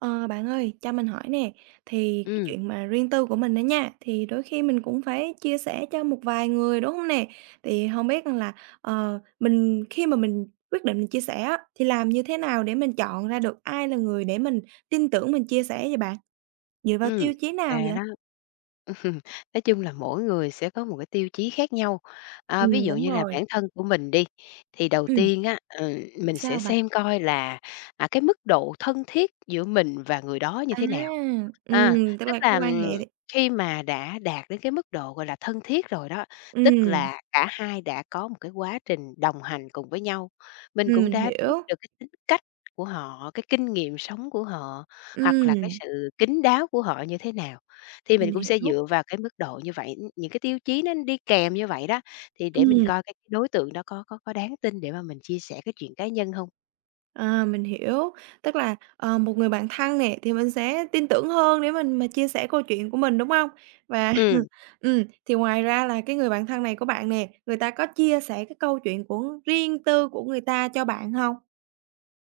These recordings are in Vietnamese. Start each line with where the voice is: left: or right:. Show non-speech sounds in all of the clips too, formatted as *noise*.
right: Ờ, bạn ơi, cho mình hỏi nè, thì cái
left: Ừm.
right: chuyện mà riêng tư của mình đó nha, thì đôi khi mình cũng phải chia sẻ cho một vài người, đúng hông nè? Thì hông biết rằng là, ờ, mình khi mà mình quyết định mình chia sẻ á thì làm như thế nào để mình chọn ra được ai là người để mình tin tưởng mình chia sẻ vậy bạn? Dựa vào
left: Ừm,
right: tiêu chí nào
left: và
right: vậy?
left: đó ừm, nói chung là mỗi người sẽ có một cái tiêu chí khác nhau. À, ví
right: Ừm,
left: dụ
right: đúng
left: như là
right: rồi.
left: bản thân của mình đi, thì đầu
right: Ừm!
left: tiên á, ừ, mình sẽ
right: Sao bạn?
left: xem coi là, à, cái mức độ thân thiết giữa mình và người đó như
right: À!
left: thế nào. À,
right: Ừm, tức
left: tức
right: là cái
left: là,
right: quan
left: ừm,
right: hệ.
left: khi mà đã đạt đến cái mức độ, gọi là, thân thiết rồi đó, tức
right: Ừm.
left: là cả hai đã có một cái quá trình đồng hành cùng với nhau, mình
right: Ừm,
left: cũng
right: mình
left: đã biết
right: hiểu.
left: được cái tính cách của họ, cái kinh nghiệm sống của họ, hoặc là cái
right: Ừm.
left: sự kín đáo của họ như thế nào, thì
right: Mình
left: mình cũng sẽ
right: hiểu.
left: dựa vào cái mức độ như vậy, ưm, những cái tiêu chí nó đi kèm như vậy đó, thì để mình
right: Ừm.
left: coi cái đối tượng đó có có có đáng tin để mà mình chia sẻ cái chuyện cá nhân hông.
right: Ờ, mình hiểu. Tức là, ờ, một người bạn thân nè thì mình sẽ tin tưởng hơn để mình mà chia sẻ câu chuyện của mình, đúng hông? Và
left: Ừm.
right: *laughs* ừm, thì ngoài ra là cái người bạn thân này của bạn nè, người ta có chia sẻ cái câu chuyện của riêng tư của người ta cho bạn hông?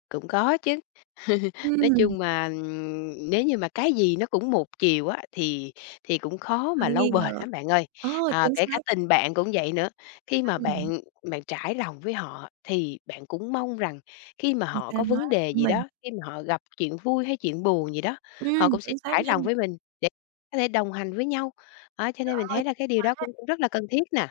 left: Cũng có chứ! *laughs* Nói
right: Ừm!
left: chung mà, ừm, nếu như mà cái gì nó cũng một chiều á thì thì cũng khó mà
right: Hơi
left: lâu
right: nghi
left: bền
right: ngờ.
left: lắm bạn ơi.
right: Ờ!
left: À,
right: Chính
left: kể cả
right: xác.
left: tình bạn cũng vậy nữa, khi mà
right: *unintelligible*
left: bạn bạn trải lòng với họ thì bạn cũng mong rằng khi mà
right: Người
left: họ
right: ta
left: có
right: nói
left: vấn đề gì
right: mình.
left: đó, khi mà họ gặp chuyện vui hay chuyện buồn gì đó, họ
right: Ừm!
left: cũng sẽ
right: Chính xác
left: trải lòng
right: nha.
left: với mình để có thể đồng hành với nhau. Đó, cho
right: Trời
left: nên mình
right: ơi
left: thấy là cái điều đó
right: quá!
left: cũng cũng rất là cần thiết nè.